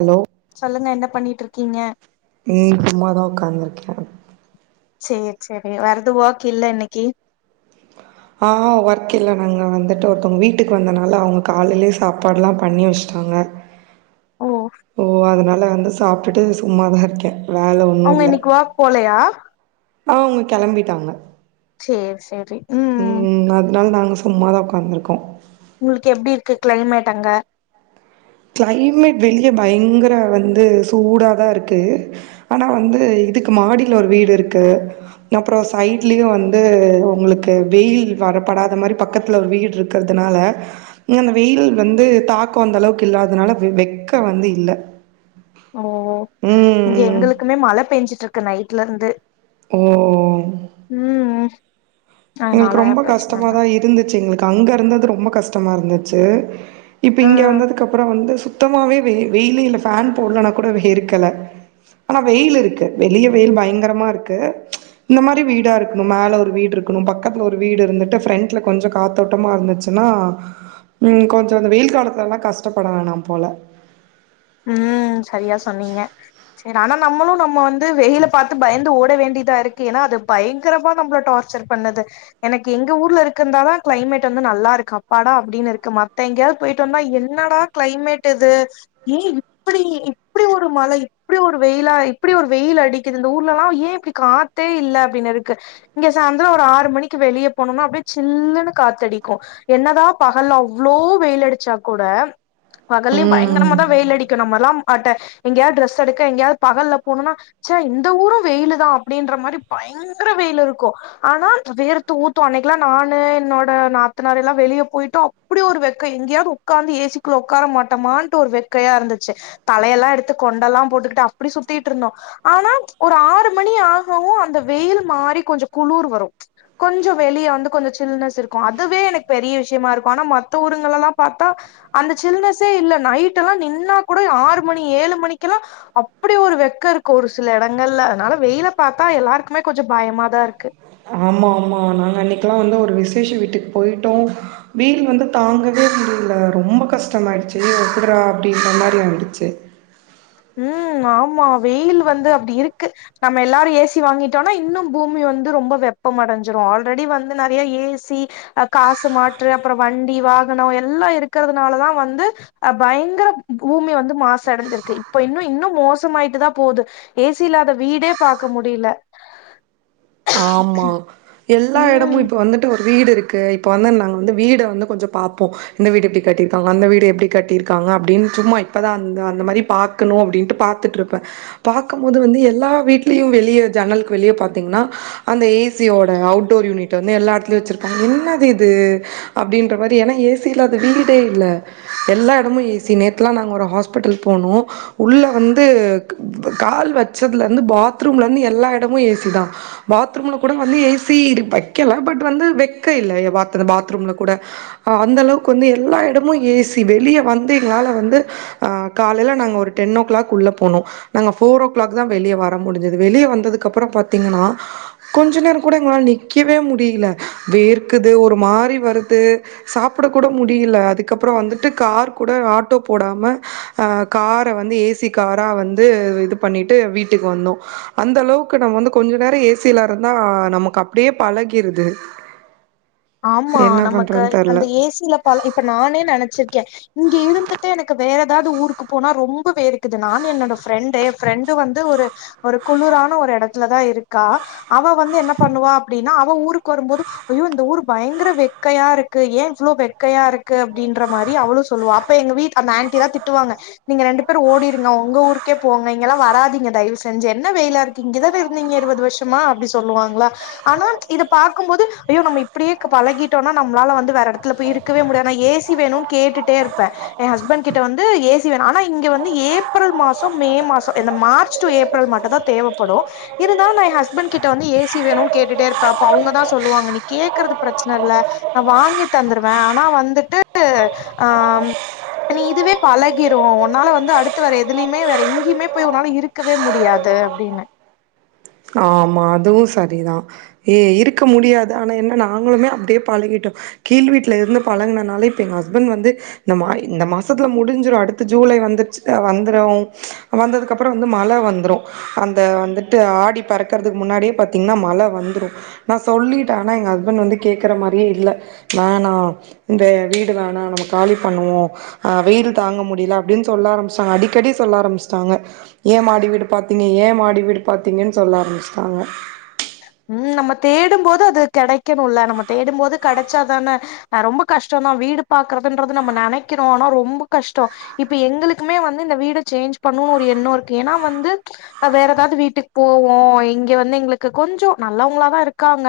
Hello சொல்லுங்க என்ன பண்ணிட்ருக்கீங்க ம் சும்மாதா ஒக்காந்துருக்கே செரி செரி வேர எது ஓர்க் இல்ல இன்னிக்கி ஆ ஒர்க் இல்ல நாங்க வந்துட்டோ ஒருத்தோங்க வீட்டுக்கு வந்தனால அவுங்க காலைலயே சாப்பாட்லா பண்ணி வெச்சுட்டாங்க ஓ ஓ அதனால வந்து சாப்ட்டுட்டு சும்மாதா இருக்கே வேல ஒன்னு அவங்க இல்ல இன்னைக்கு வாக் போலையா ஆ அவுங்க கெளம்பிட்டாங்க சேரி சேரி ம் ம் அதனால நாங்க சும்மாதா ஒக்காந்துருக்கோ உங்ளுக்கு எப்டி இருக்கு க்ளைமேட் அங்க க்ளைமேட் வெளிய பயங்கர வந்து சூடாதா இருக்கு ஆனா வந்து இதுக்கு மாடில ஒரு வீடு இருக்கு அப்புறோ சைட்லயு வந்து உங்ளுக்கு வெயில் வரப்படாத மாரி பக்கத்துல ஒரு வீட்ருக் கறதுனால அந்த வெயில் வந்து தாக்கோ அந்த அளவுக் கு இல்லாதனால வெக்க வந்து இல்ல ஓ ம், இங்க ம். எங்களுக்குமே மழ பெஞ்சிட்டு இருக்கு நைட்ல இருந்து ஓ ம் எங்களுக்கு அதனால ரொம்ப பிரச்சன இல்ல கஷ்டமாதா இருந்துச்சு எங்களுக்கு அங்க இருந்தது ரொம்ப கஷ்டமா இருந்துச்சு இப்ப ஆ இங்க வந்ததுக்கப்புறோ வந்து சுத்தமாவே வெயி வெயிலே இல்ல ஃபேன் போட்லன்னாகூட வேர்க்கல ஆனா வெயில் இருக்கு வெளிய வெயில் பயங்கரமா இருக்கு இந்த மாரி வீடா இருக்ணு மேல ஒரு வீடு இரு க்குனு பக்கத்துல ஒரு வீடு இருந்துட்டு ஃப்ரெண்ட்ல கொஞ்ச காத்தோட்டமா இருந்துச்சுன்னா ம் கொஞ்ச இந்த வெயில் காலத்துலலா கஷ்டப்பட வேணாம் போல ம் சரியா சொன்னீங்க செரி ஆனா நம்மளு நம்ம வந்து வெயில பார்த்து பயந்து ஓட வேண்டிதா இருக்கு ஏன்னா அது பயங்கரமா நம்மள டார் ச்சர் பண்ணுது எனக்கு எங்க ஊர்ல இருக்கு இருந்தாதா கிளைமேட் வந்து நல்லா இருக்கு அப்பாடா அப்டின்னு இருக்கு மத்த எங்கயாவது போயிட்டு வந்தா என்னடா கிளைமேட் இது ஏன் இப்டி இப்டி இப்ப ஒரு மழை இப்டி ஒரு வெயிலா இப்டி ஒரு வெயில் அடிக்குது இந்த ஊர்லல்லா ஏன் இப்டி காத்தே இல்ல அப்டின்னு இருக்கு இங்க சாந்ரோ ஒரு ஆறு மணிக்கு வெளிய போனோனா அப்டியே சில்லன்னு காத்தடிக்கு என்னதா பகல் அவ்ளோ வெயில் அடிச்சா கூட பகல்லையு பயங்கர ம். வெயில் அடிக்கு நம்மல்லா அட்ட எங்கேயாவது டிரெஸ் எடுக்க எங்கேயாவது பகல்ல போணுனா சை இந்த ஊரு வெயில் தா அப்டின்ற மாரி பயங்கர வெயில் இருக்கு ஆனா வேர்த்து ஊத்து அன்னைக்லா நானு என்னோட நாத்தனார் எல்லா வெளிய போயிட்டோ அப்டி ஒரு வெக்க எங்கேயாவது உட்கார்ந்து ஏசிக்குள்ள உக்கார மாட்டமான் ஒரு வெக்கையா இருந்துச்சு தலையெல்லா எடுத்து கொண்டெல்லா போட்டுக்கிட்டு அப்டி சுத்திட் இருந்தோ ஆனா ஒரு ஆறு மணி ஆகவு அந்த வெயில் மாரி கொஞ்ச குளூர் வரு கொஞ்ச வெளிய வந்து கொஞ்ச சில்னஸ் இருக்கு அதுவே எனக்கு பெரிய விஷ்யமா இருக்கு ஆனா மத்த ஊருங்கள்லா பார்த்தா அந்த சில்னஸ்ஸே இல்ல நைட் எல்லா நின்னா கூட ஆறு மணி ஏழு மணிக்கெல்லா அப்டி ஒரு வெக்க இருக்கு ஒரு சில இடங்கள்ல அதனால வெயில பார்த்தா எல்லாருக்குமே கொஞ்ச பயமாதா இருக்கு ஆமா ஆமா நாங்க அன்னைக்குல்லா வந்து ஒரு விசேஷ வீட்டுக் போயிட்டோ வெயில் வந்து தாங்கவே முடில ரொம்ப கஷ்டமா ஆயிடுச்சு ஏ எப்பட்றா அப்டின்ற மாரி ஆயிடுச்சு ம் ஆமா வெயில் வந்து அப்டி இருக்கு நம்ம எல்லாரு ஏசி வாங்கிட்டோனா இன்னு பூமி வந்து ரொம்ப வெப்ப அடைஞ்சிடு ஆல்ரெடி வந்து நெறைய ஏசி அ காசு மாற்று அப்றோ வண்டி வாகனோ எல்லா இருக்கறதுனாலதா வந்து அ பயங்கரம் பூமி வந்து மாசு அடஞ்சிருக்கு இப்ப இன்னு இன்னு மோசமாயிட்டு தா போது ஏசி இல்லாத வீடே பார்க்க முடில ஆமா எல்லா ம் இடமு இப்ப வந்துட்டு ஒரு வீடு இருக் கு இப்போ வந்து நாங்க வந்து வீடு வந்து கொஞ்ச பார்ப்போ இந்த வீடு எப்டி கட்டியிருக்காங்க அந்த வீடு எப்டி கட்டியிருக்காங்க அப்டின் சும்மா இப்பதா அந்த அந்த மாரி பா க்னு அப்டின்டு பார்த்துட்டு இருப்ப பார்க்கும் போது வந்து எல்லா வீட்லியு வெளிய ஜன்னலக் வெளிய பாத்தீங்னா அந்த ஏசியோட அவுட்டோர் யூனிட் வந்து எல்லா இடத்துலயு வச்சிருப்பாங்க என்னது இது அப்டின்ற மாரி ஏன்னா ஏசியில்லாத வீடே இல்ல எல்லா இடமு ஏசி நேத்துலா நாங்க ஒரு ஹாஸ்பிட்டல் போனோ உள்ள வந்து கால் வச்சதுல இருந்து பாத்ரூம்ல இருந்து எல்லா இடமு ஏசி தா பாத்ரூம்ல கூட வந்து ஏசி வைக்கல பட் வந்து வெக்க இல்ல பா பாத்ரூம்ல கூட அ அந்த அளவுக்கு வந்து எல்லா இடமு ஏசி வெளிய வந்து எங்களால வந்து ஆ காலையில நாங்க ஒரு டென் ஓ கிளாக் உள்ள போனோ நாங்க ஃபோரோ கிளாக் தா வெளிய வர முடிஞ்சது வெளியே வந்ததுக்கு அப்புற பாத்தீங்கன்னா கொஞ்ச நேர கூட எங்களால நிக்கவே முடில வேர்க்குது ஒரு மாரி வருது சாப்ட கூட முடில அதுக்கப்புறோ வந்துட்டு கார் கூட ஆட்டோ போடாம அ கார வந்து ஏசி காரா வந்து இது பண்ணிட்டு வீட்டுக்கு வந்தோ அந்த அளவுக்கு நம்ம வந்து கொஞ்ச நேரோ ஏ சில இருந்தா நமக்கு அப்டியே பழகிருது ஆமா என்ன நமக்கு பண்றதுன்னு தெர்ல அந்த ஏசியில பழ இப்ப நானே நனச்சிருக்க இங்க இருந்துட்டு எனக்கு வேற எதாது ஊருக்கு போனா ரொம்ப வேர்க்கிது நானு என்னோட ஃப்ரெண்டு எ ஃப்ரெண்டு வந்து ஒரு ஒரு குளுரான ஒரு எடத்துலதா இருக்கா அவ வந்து என்ன பண்ணுவா அப்டின்னா அவ ஊருக்கு வரும்போது ஐயோ இந்த ஊரு பயங்கர வெக்கையா இருக்கு ஏ இவ்வளோ வெக்கையாருக்கு அப்படின்ற மாரி அவளோ சொல்லுவா அப்ப எங்க வீட்டு அந்த ஆண்டிலா திட்டுவாங்க நீங்க ரெண்டு பேர் ஓடிருங்க உங்க ஊருக்கே போங்க இங்கெல்லா வராதிங்க தயவு செஞ்சு என்ன வெயிலா இரு க்கு இங்கதான இருந்தீங்க இருவது வர்ஷமா அப்டி சொல்லுவாங்ளா ஆனா இத பாக்கும்போது ஐயோ நம்ம இ ப்படியே இர்க்க பழகிட்டோனா நம்மளால வந்து வேற எடத்துல போய் இருக்கவே முடியாது நா ஏசி வேணுன் கேட்டுட்டே இருப்பே எ ஹஸ்பண்கிட்ட வந்து ஏசி வேணு ஆனா இங்க வந்து ஏப்ரல் மாசோ மே மாசோ இந்த மார்ச் டு ஏப்ரல் மட்டுதா தேவைப்படு இருந்தாலு நா எ ஹஸ்பண்கிட்ட வந்து ஏசி வேணு கேட்டுட்டே இருப்ப அவுங்கதா சொல்லுவாங்க நீ கே க்கிறது ப்ரெச்ன இல்ல நா வாங்கி தந்துருவே ஆனா வந்துட்டு ஆ நீ இதுவே பழகிறோ உன்னால வந்து அடுத்து வேற எதுலியுமே வேற எங்கியுே போய் உன்னால இரு க்கவே முடியாது அப்டின்னு ஆமா அதுவு சரிதா ஏ இருக்க முடியாது ஆனா என்ன நாங்களுமே அப்டியே பழகிட்டோ கீழ் வீட்ல இருந்து பழங்கினனால இப்ப எங்க ஹஸ்பண் வந்து இந்த மா இந்த மாசத்துலா முடிஞ்சிரு அடுத்த ஜூலை வந்துர்ச்சுல வந்துரு வந்ததுக்கு அப்புறோ வந்து மழ வந்துரு அந்த வந்துட்டு ஆடி பெறக் கறதுக் முன்னாடியே பாத்தீங்ன்னா மழ வந்துரு நா சொல்லிட்டே ஆனா எங்க ஹஸ்பண் வந்து கேக்குற மாரியே இல்லா வேணா இந்த வீடு வேணா நம்ம காலி பண்ணுவோ ஆ வெயில் தாங்க முடிலா அப்டின் சொல்ல ஆரம்பிஷ்ட்டாங்க அடிக்கடி சொல்ல ஆரம்பிஷ்ட்டாங்க ஏ மாடி வீடு பாத்தீங்க ஏ மாடி வீடு பாத்தீங்கன் சொல்ல ஆரம்பிஷ்ட்டாங்க ம் நம்ம தேடும்போது அது கெடைக்கணுலா நம்ம தேடும்போது கெடச்சாதான அ ரொம்போ கஷ்டொந்தா வீடு பாக்குறதுன்றது நம்ம நெனைக்கிறோ ஆனா ரொம்போ கஷ்டோ இப்ப எங்களுக்குமே வந்து இந்த வீட சேஞ்ச் பண்ணு ஒரு எண்ணோ இருக்கு ஏனா வந்து அ வேற எதாவ்து வீட்டுக் போவோ இங்க வந்து எங்களுக்கு கொஞ்சோ நல்லவங்களதா இருக்காங்க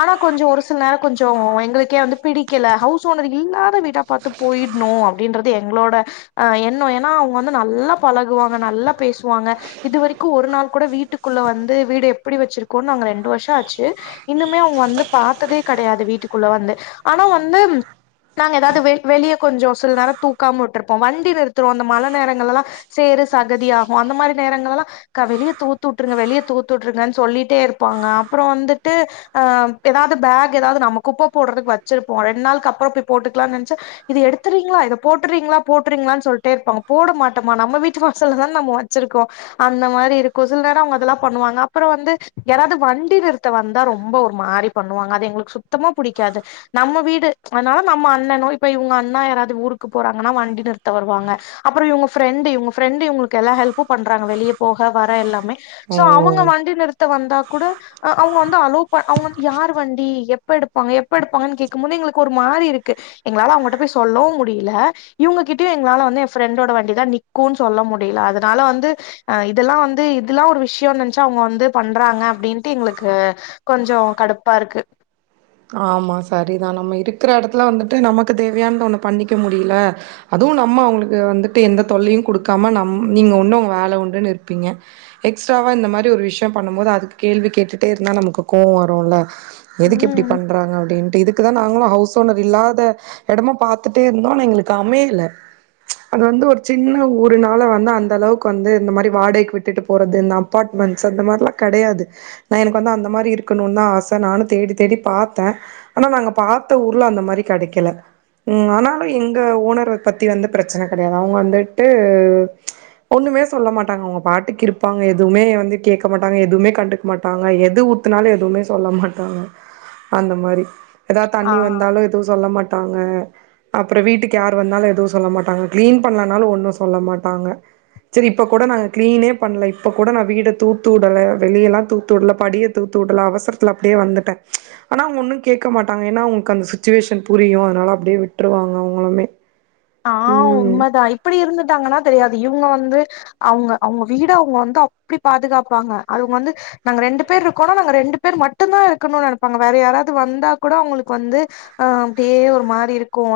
ஆனா கொஞ்சோ ஒரு சில நேரோ கொஞ்சோ எங்களுக்கே வந்து பிடிக்கல ஹவுஸ் ஓனர் இல்லாத வீடா பாத்து போயிட்ணோ அப்டின்றது எங்களோட அ எண்ணோ ஏனா அவுங்க வந்து நல்லா பழகுவாங்க நல்லா பேசுவாங்க இது வரிக்கு ஒரு நாள் கூட வீட்டுக்குள்ள வந்து வீடு எப்படி வெச்சிருக்கோன் நாங்க ரெண்டு வருஷோ ஆச்சு இன்னுமே அவுங்க வந்து பாத்ததே கெடையாது வீட்டுக்குள்ள வந்து ஆனா வந்து நாங்க எதாது வெ வெளியே கொஞ்சோ சில நேரோ தூக்காம விட்டிருப்போ வண்டி நிறத்துவோ அந்த மழ நேரங்களல்லா சேறு சகதியாகு அந்த மாரி நேரங்களல்லா க வெளிய தூத்து உட்ருங்க வெளிய தூத்து உட்ருங்கன் சொல்லி ட்டே இருப்பாங்க அப்பறோ வந்துட்டு ஆ எதாது பேக் எதாவ்து நம்ம குப்ப போட்றதுக் வச்சிருப்போ ரெண் நாளுக் அப்புறோம் போய் போட்டுக்கலான் நென்ச்சா இது எடுத்துறீங்ளா இத போட்டுறீங்ளா போட்டுறீங்ளான் சொல்ட்டே இருப்பாங்க போட மாட்டமா நம்ம வீட்டு வாசல்லதான நம்ம வச்சிருக்கோ அந்த மாரி இருக்கு சில் நேரோ அவ்ங்க அதெல்லா பண்ணுவாங்க அப்புறோ வந்து யாராவது வண்டி நிறுத்த வந்தா ரொம்போ ஒரு மாரி பண்ணுவாங்க அது எங்களுக்கு சுத்தமா புடிக்காது நம்ம வீடு அத்னால நம்ம அண்ணனு இப்ப இவேங்க அண்ணா யாராது ஊருக்கு போறாங்கன்னா வண்டி நிறுத்த வருவாங்க அப்புறோ இவுங்க ஃப்ரெண்டு இவுங்க ஃப்ரெண்டு இவுங்குளுக்கு எல்லா ஹெல்ப்பு பண்றாங்க வெளிய போக வர எல்லாமே சோ அவுங்க ஓ வண்டி நிறுத்த வந்தா கூட அ அவுங்க வந்து அலோவ் ப அவுங்க வந்து யாரு வண்டி எப்ப எடுப்பாங்க எப்ப எடுப்பாங்கன் கேக்கும் போது எங்களுக்கு ஒரு மாரி இருக்கு எங்களால அவுங்கட்ட போய் சொல்லவு முடியில இவுங்ககிட்டியு எங்ளால வந்து எ ஃப்ரெண்டோட வண்டிதா நிக்குன் சொல்ல முடியில அதனால வந்து அ இதெல்லா வந்து இதுல்லா ஒரு விஷ்யோன் நென்ச்சா அவுங்க வந்து பண்றாங்க அப்டின்ட்டு எங்களுக்கு கொஞ்சம் கடுப்பா இருக்கு ஆமா சரிதான் நம்ம இருக்கிற இடத்துல வந்துட்டு நமக்கு தேவையான ஒண்ண பண்ணிக்க முடில அதுவும் நம்ம அவங்களுக்கு வந்துட்டு எந்த தொல்லையும் குடுக்காம நம் நீங்க ஒண்ணு உங்க வேலை உண்டுன்னு இருப்பீங்க எக்ஸ்ட்ராவா இந்த மாரி ஒரு விஷயம் பண்ணும் போது அதுக்கு கேள்வி கேட்டுட்டே இருந்தா நமக்கு கோவோ வரும்ல்ல எதுக்கு இப்டி ம் பண்றாங்க அப்டின்ட்டு இதுக்கு தான் நாங்களும் ஹவுஸ் ஓனர் இல்லாத இடமா பாத்துட்டே இருந்தோம் எங்களுக்கு அமையல அது வந்து ஒரு சின்ன ஒரு நாள வந்து அந்த அளவுக்கு வந்து இந்த மாரி வாடகைக்கு விட்டுட்டு போறது நா அப்பார்ட்மெண்ட்ஸ் அந்த மார்லாம் கிடையது நா எனக்கு வந்து அந்த மாரி இருக்கணும்னு தான் ஆச நானும் தேடி தேடி பாத்தேன் ஆனா நாங்க பாத்த ஊர்ல அந்த மாரி கிடைக்கல ம் ஆனாலும் எங்க ஓனர பத்தி வந்து பிரச்சனை கிடையாது அவுங்க வந்துட்டு ஒண்ணுமே சொல்ல மாட்டாங்க அவங்க பாட்டுக்கு இருப்பாங்க எதுவுமே வந்து கேட்க மாட்டாங்க எதுவுமே கண்டு க்க மாட்டாங்க எது ஊத்துனாலும் எதுவுமே சொல்ல மாட்டாங்க அந்த மாறி ஏதாவது தண்ணி ஆ வந்தாலும் எதுவும் சொல்ல மாட்டாங்க அப்பற வீட்டுக்கு யாரு வந்தாலும் எதுவும் சொல்ல மாட்டாங்க கிளீன் பண்ணலனாலும் ஒண்ணும் சொல்ல மாட்டாங்க சேரி இப்ப கூட நாங்க கிளீனே பண்ணல இப்ப கூட நான் வீட தூத்து விடல வெளிய எல்லா தூத்து விடல படிய தூத்து விடல அவசரத்துல அப்டியே வந்துட்டேன் ஆனா அவுங்க ஒன்னும் கேட்க மாட்டாங்க ஏன்னா அவங்களுக்கு அந்த சுச்சுவேஷன் புரியும் அதனால அப்டியே விட்டுருவாங்க அவுங்களுமே ஆ உண்மதான் இப்டி இருந்துட்டாங்கன்னா தெரியாது இவங்க வந்து அவுங்க அவுங்க வீட அவங்க வந்து அப்டி பாதுகாப்பாங்க அவுங்க வந்து நாங்க ரெண்டு பேர் இருக்கோனா நாங்க ரெண்டு பேர் மட்டும்தான் இருக்கணும்னு நினைப்பாங்க வேற யாராவது வந்தா கூட அவுங்களுக்கு வந்து அ அப்டியே ஒரு மாரி இருக்கும்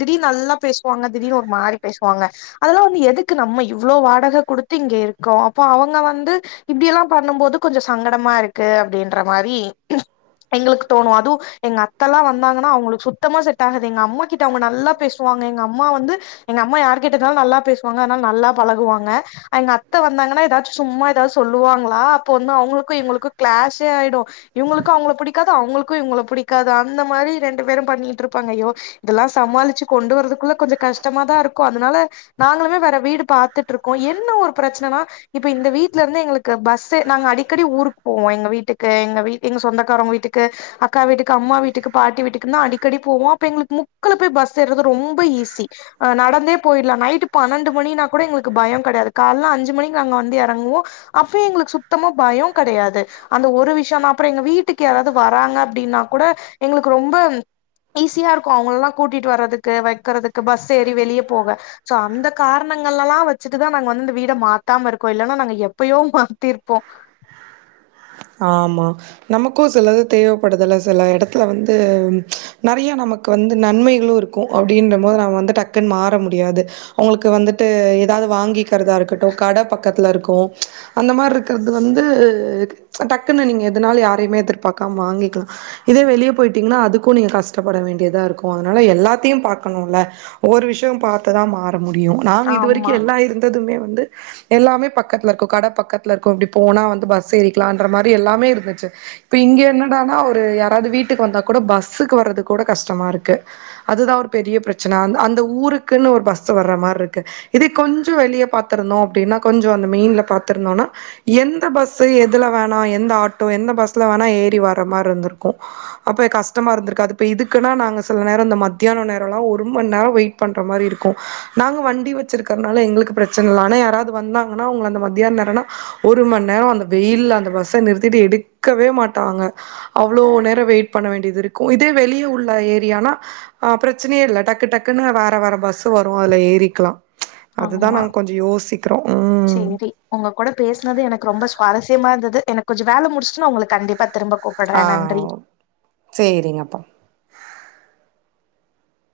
திடீர் நல்லா பேசுவாங்க திடீர்னு ஒரு மாரி பேசுவாங்க அதெல்லாம் வந்து எதுக்கு நம்ம இவ்ளோ வாடக குடுத்து இங்க இருக்கோம் அப்போ அவங்க வந்து இப்டியெல்லாம் பண்ணும் போது கொஞ்சோ சங்கடமா இருக்கு அப்டின்ற மாரி எங்களுக்கு தோணும் அதும் எங்க அத்தெல்லாம் வந்தாங்கன்னா அவங்களுக்கு சுத்தமா செட் ஆகுது எங்க அம்மா கிட்ட அவுங்க நல்லா பேசுவாங்க எங்க அம் மா வந்து எங்க அம்மா யாரு கேட்டாலும் நல்லா பேசுவாங்க அதனால நல்லா பழகுவாங்க எங்க அத்தை வந்தாங்கன்னா ஏதாச்சும் சும்மா ஏதாவச்சது சொல்லுவாங்களா அப்போ வந்து அவங்களூக்கும் எங்களுக்கும் கிளாஷே ஆய்டும் இவங்களுக்கு அவுங்களுக்கு பிடிக்காது அவங்களுக்கும் இவங்கள பிடிக்காது அந்த மாறி ரெண்டு பேரும் பண்ணிட்டு இருப்பாங்க ஐயோ இதெல்லாம் சமாளிச்சு கொண்டு வரதுக்குள்ள கொஞ்சம் கஷ்டமாதான் இருக்கும் அதனால நாங்களுமே வேற வீடு பாத்துட்டு இருக்கோம் என்ன ஒரு பிரச்சனைன்னா இப்ப இந்த வீட்ல இருந்து எங்களுக்கு பஸ் நாங்க அடிக்கடி ஊருக்கு போவோம் எங்க வீட்டுக்கு எங்க வீ எங்க சொந்தக்காரவங்க வீட்டுக்கு அக்கா வீட்டுக்கு அம்மா வீட்டுக்கு பாட்டி வீட்டுக்கு தான் அடிக்கடி போவோ அப்ப எங்களுக்கு முக்குள போய் பஸ் ஏறது ரொம்ப ஈஸி நடந்தே போயிடலாம் நைட் பன்னெண்டு மணின்னா கூட எங்களுக்கு பயோ கெடையாது கால்ல அஞ்சு மணிக்கு நாங்க வந்து இறங்குவோம் அப்ப எங்களுக்கு சுத்தமா பய கெடையாது அந்த ஒரு விஷயம்ன அப்பறோ எங்க வீட்டுக்கு யாராவது வராங்க அப்டின்னா கூட எங்களுக்கு ரொம்ப ஈஸியா இருக்கும் அவங்களல்லாம் கூட்டிட்டு வர்றதுக்கு வைக்கறதுக்கு பஸ் ஏறி வெளியே போக சோ அந்த காரணங்கள்ல எல்லாம் வச்சுட்டுதான் நாங்க வந்து இந்த வீட மாத்தாம இருக்கோம் இல்லன்னா நாங்க எப்பயோ மாத்திருப்போம் ஆமா நமக்கும் சிலது தேவைப்படுதுல சில இடத்துல வந்து நிறைய நமக்கும் வந்து நன்மைகளும் இருக்கும் அப்டின்ற போது நம்ம வந்து டக்குன்னு மாற முடியாது அவுங்களுக்கு வந்துட்டு ஏதாவது வாங்கிக்கிறதா இருக்கட்டும் கட பக்கத்துல இருக்கும் அந்த மாரி இருக்கிறது வந்து டக்குன்னு நீங்க எதுனால யாரையுமே எதிர்பார்க்காம வாங்கிக்கலாம் இதே வெளியே போயிட்டீங்கன்னா அதுக்கும் நீங்க கஷ்டப்பட வேண்டியதா இருக்கும் அதனால எல்லாத்தையும் பாக்கணும்ல ஒவ்வொரு விஷயம் பார்த்துதா மாற முடியும் நாங்க இது ஆமா வரைக்கும் எல்லா இருந் ததுமே வந்து எல்லாமே பக்கத்துல இருக்கும் கடை பக்கத்துல இருக்கும் இப்படி போனா வந்து பஸ் ஏரி லான்ற மாரி எல்லாமே இருந்துச்சு இப்ப இங்க என்னடானா ஒரு யாராது வீட்டுக்கு வந்தா கூட பஸ்ஸுக்கு வர்றது கூட கஷ்டமா இருக்கு அதுதா ஒரு பெரிய பிரச்சன அந்த அந்த ஊருக்குன்னு ஒரு பஸ் வர மாருக்கு இதே கொஞ்சொ வெளிய பாத்திருந்தோ அப்டின்னா கொஞ்சொ அந்த மெயின்ல பாத்திருந்தோன்னா எந்த பஸு எது இதுல வேணா எந்த ஆட்டோ எந்த பஸ்ல வேணா ஏறி வர்ற மாதிரி இருந்திருக்கு அப்ப கஷ்டமா இருந்திருக்கு அதுப்ப இதுக்குன்னா நாங்க சில நேர இந்த மத்தியான நேர எல்லா ஒரு மணி நேரோ வெயிட் பண்ற மாரி இருக்கு நாங்க வண்டி வச்சிருக்கறனால எங்களுக்கு பிரச்சனை இல்ல ஆனா யாராவது வந்தாங்கன்னா அவங்க அந்த மத்தியான நேரம்னா ஒரு மணி நேரோ அந்த வெயில அந்த பஸ்ஸை நிறுத்திட்டு எடுக்கவே மாட்டாங்க அவ்ளோ நேர வெயிட் பண்ண வேண்டியது இருக்கு இதே வெளியே உள்ள ஏரியானா அ பிரச்சனையே இல்ல டக்கு டக்குன்னு வேற வேற பஸ் வரு அதுல ஏறிக்கலாம் அதுதா ஆமா நாங்க கொஞ்சோ யோசிக்கிறோ ம் சேரி உங்க கூட பேசனது எனக்கு ரொம்ப சுவாரஸ்யமா இருந்தது எனக்கு கொஞ்சோ வேல முடிச்சுட்டு உங்களுக்கு கண்டிப்பா திரும்ப அ கூப்புட்றே நன்றி சேரிங்கப்பா